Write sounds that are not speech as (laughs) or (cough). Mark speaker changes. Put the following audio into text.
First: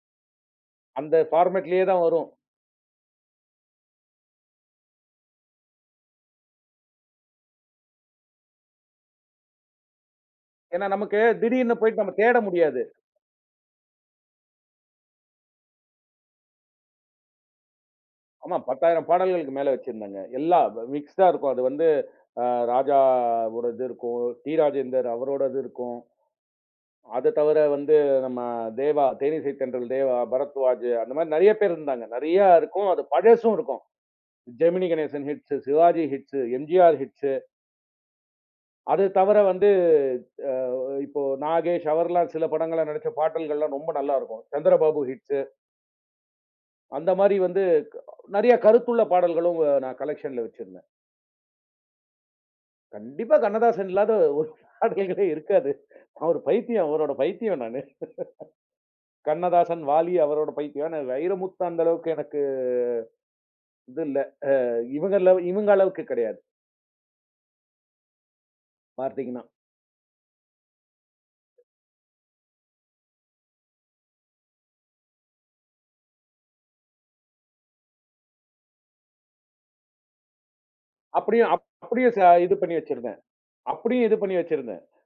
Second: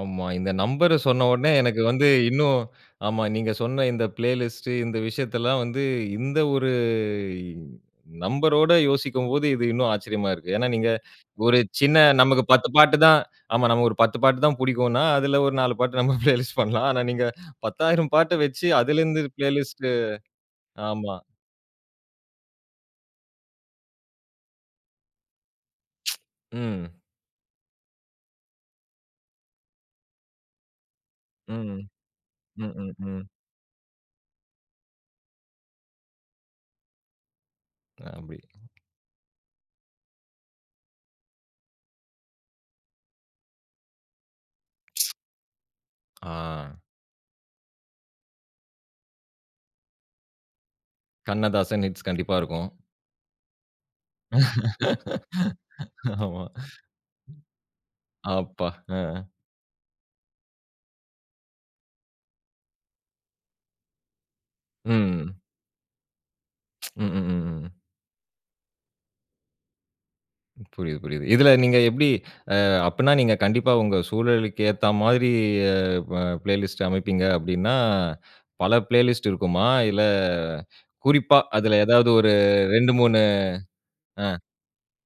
Speaker 1: ஆமா. இந்த நம்பர்
Speaker 2: அந்த
Speaker 1: சொன்னவுனே எனக்கு
Speaker 2: பார்மட்லேயே தான்
Speaker 1: வந்து
Speaker 2: வரும்.
Speaker 1: இன்னும் ஆமா, நீங்க சொன்ன இந்த பிளேலிஸ்ட் இந்த விஷயத்தல்லாம் வந்து இந்த ஒரு நம்பரோட யோசிக்கும்போது இது இன்னும் ஆச்சரியமா இருக்கு. ஏன்னா,
Speaker 2: ஏனா,
Speaker 1: நீங்க
Speaker 2: நமக்கு
Speaker 1: ஒரு
Speaker 2: திடீர்னு
Speaker 1: சின்ன
Speaker 2: போயிட்டு நம்ம தேட
Speaker 1: நமக்கு 10
Speaker 2: முடியாது.
Speaker 1: பாட்டு தான், நமக்கு ஒரு 10 பாட்டு தான் பிடிக்குன்னா, அதில ஒரு 4 பாட்டு நம்ம பிளேலிஸ்ட் பண்ணலாம். ஆனா நீங்க 10,000 பாட்ட
Speaker 2: ஆமா
Speaker 1: வச்சு
Speaker 2: 10,000
Speaker 1: அதிலிருந்து
Speaker 2: பாடல்களுக்கு மேல
Speaker 1: பிளேலிஸ்ட்
Speaker 2: வச்சிருந்தேங்க. எல்லாம்
Speaker 1: ஆமா.
Speaker 2: மிக்ஸ்ட்டா இருக்கும். அது வந்து ஆ ராஜா ஒரு இது இருக்கும். டி. ராஜேந்தர் அவரோட இது இருக்கும்.
Speaker 1: (tsk) ம்.
Speaker 2: அதத் தவிர வந்து நம்ம தேவா, தேனிசை தென்றல் தேவா, பரத்வாஜ் அந்தமாரி நிறைய பேர்
Speaker 1: ம்.
Speaker 2: இருந்தாங்க. நிறைய
Speaker 1: ம்,
Speaker 2: இருக்கும்.
Speaker 1: ம்.
Speaker 2: அது
Speaker 1: ம்.
Speaker 2: பழசும் இருக்கும். Gemini Ganesan hits, Sivaji hits, MGR hits.
Speaker 1: அப்பிடி.
Speaker 2: அது தவிர வந்து தா இப்போ நாகேஷ் அவர்லாம் சில படங்கள்ல நடிச்ச பாடல்களெல்லாம் ரொம்ப நல்லா இருக்கும். சந்திரபாபு
Speaker 1: (tsk)
Speaker 2: ஹிட்ஸ்.
Speaker 1: ஆ.
Speaker 2: அந்தமாரி வந்து நிறைய கருத்துள்ள பாடல்களும், நான் கலெக்ஷன்ல வச்சிருந்தேன்.
Speaker 1: கண்ணதாசன் ஹிட்ஸ் கண்டிப்பா இருக்கும்.
Speaker 2: கண்டிப்பா கண்ணதாசன் இல்லாத ஒரு பாடல்களே இருக்காது.
Speaker 1: (laughs)
Speaker 2: நான் ஒரு
Speaker 1: ஆமா.
Speaker 2: பைத்தியம் அவரோட பைத்தியம் நானு. (laughs)
Speaker 1: அப்பா! ஆ.
Speaker 2: கண்ணதாசன், வாலி அவரோட பைத்தியம். நான் வைரமுத்து அந்தளவுக்கு எனக்கு இது இல்ல. ஆ இவுங்கல
Speaker 1: ம்.
Speaker 2: இவுங்க அளவுக்கு கிடையாது.
Speaker 1: (tsk) ம், ம், ம்.
Speaker 2: பார்த்தீங்கன்னா.
Speaker 1: புரியுது, புரியுது. இதில நீங்க எப்பிடி ஆ அப்பிடின்னா, நீங்க கண்டிப்பா உங்க சூழலுக்கேத்தாமாரி அ ப பிளேலிஸ்ட் அமைப்பீங்க அப்பிடின்னா, பல பிளேலிஸ்ட் இருக்குமா? இல்ல குறிப்பா
Speaker 2: அப்பிடியும்
Speaker 1: அதில ஏதாவது
Speaker 2: அப்படியும் க
Speaker 1: ஒரு
Speaker 2: இது பண்ணி
Speaker 1: இரண்டு,
Speaker 2: வச்சிருந்தேன்.
Speaker 1: மூனு
Speaker 2: அப்பிடியும் இது பண்ணி
Speaker 1: ஆ.
Speaker 2: வச்சிருந்தேன்.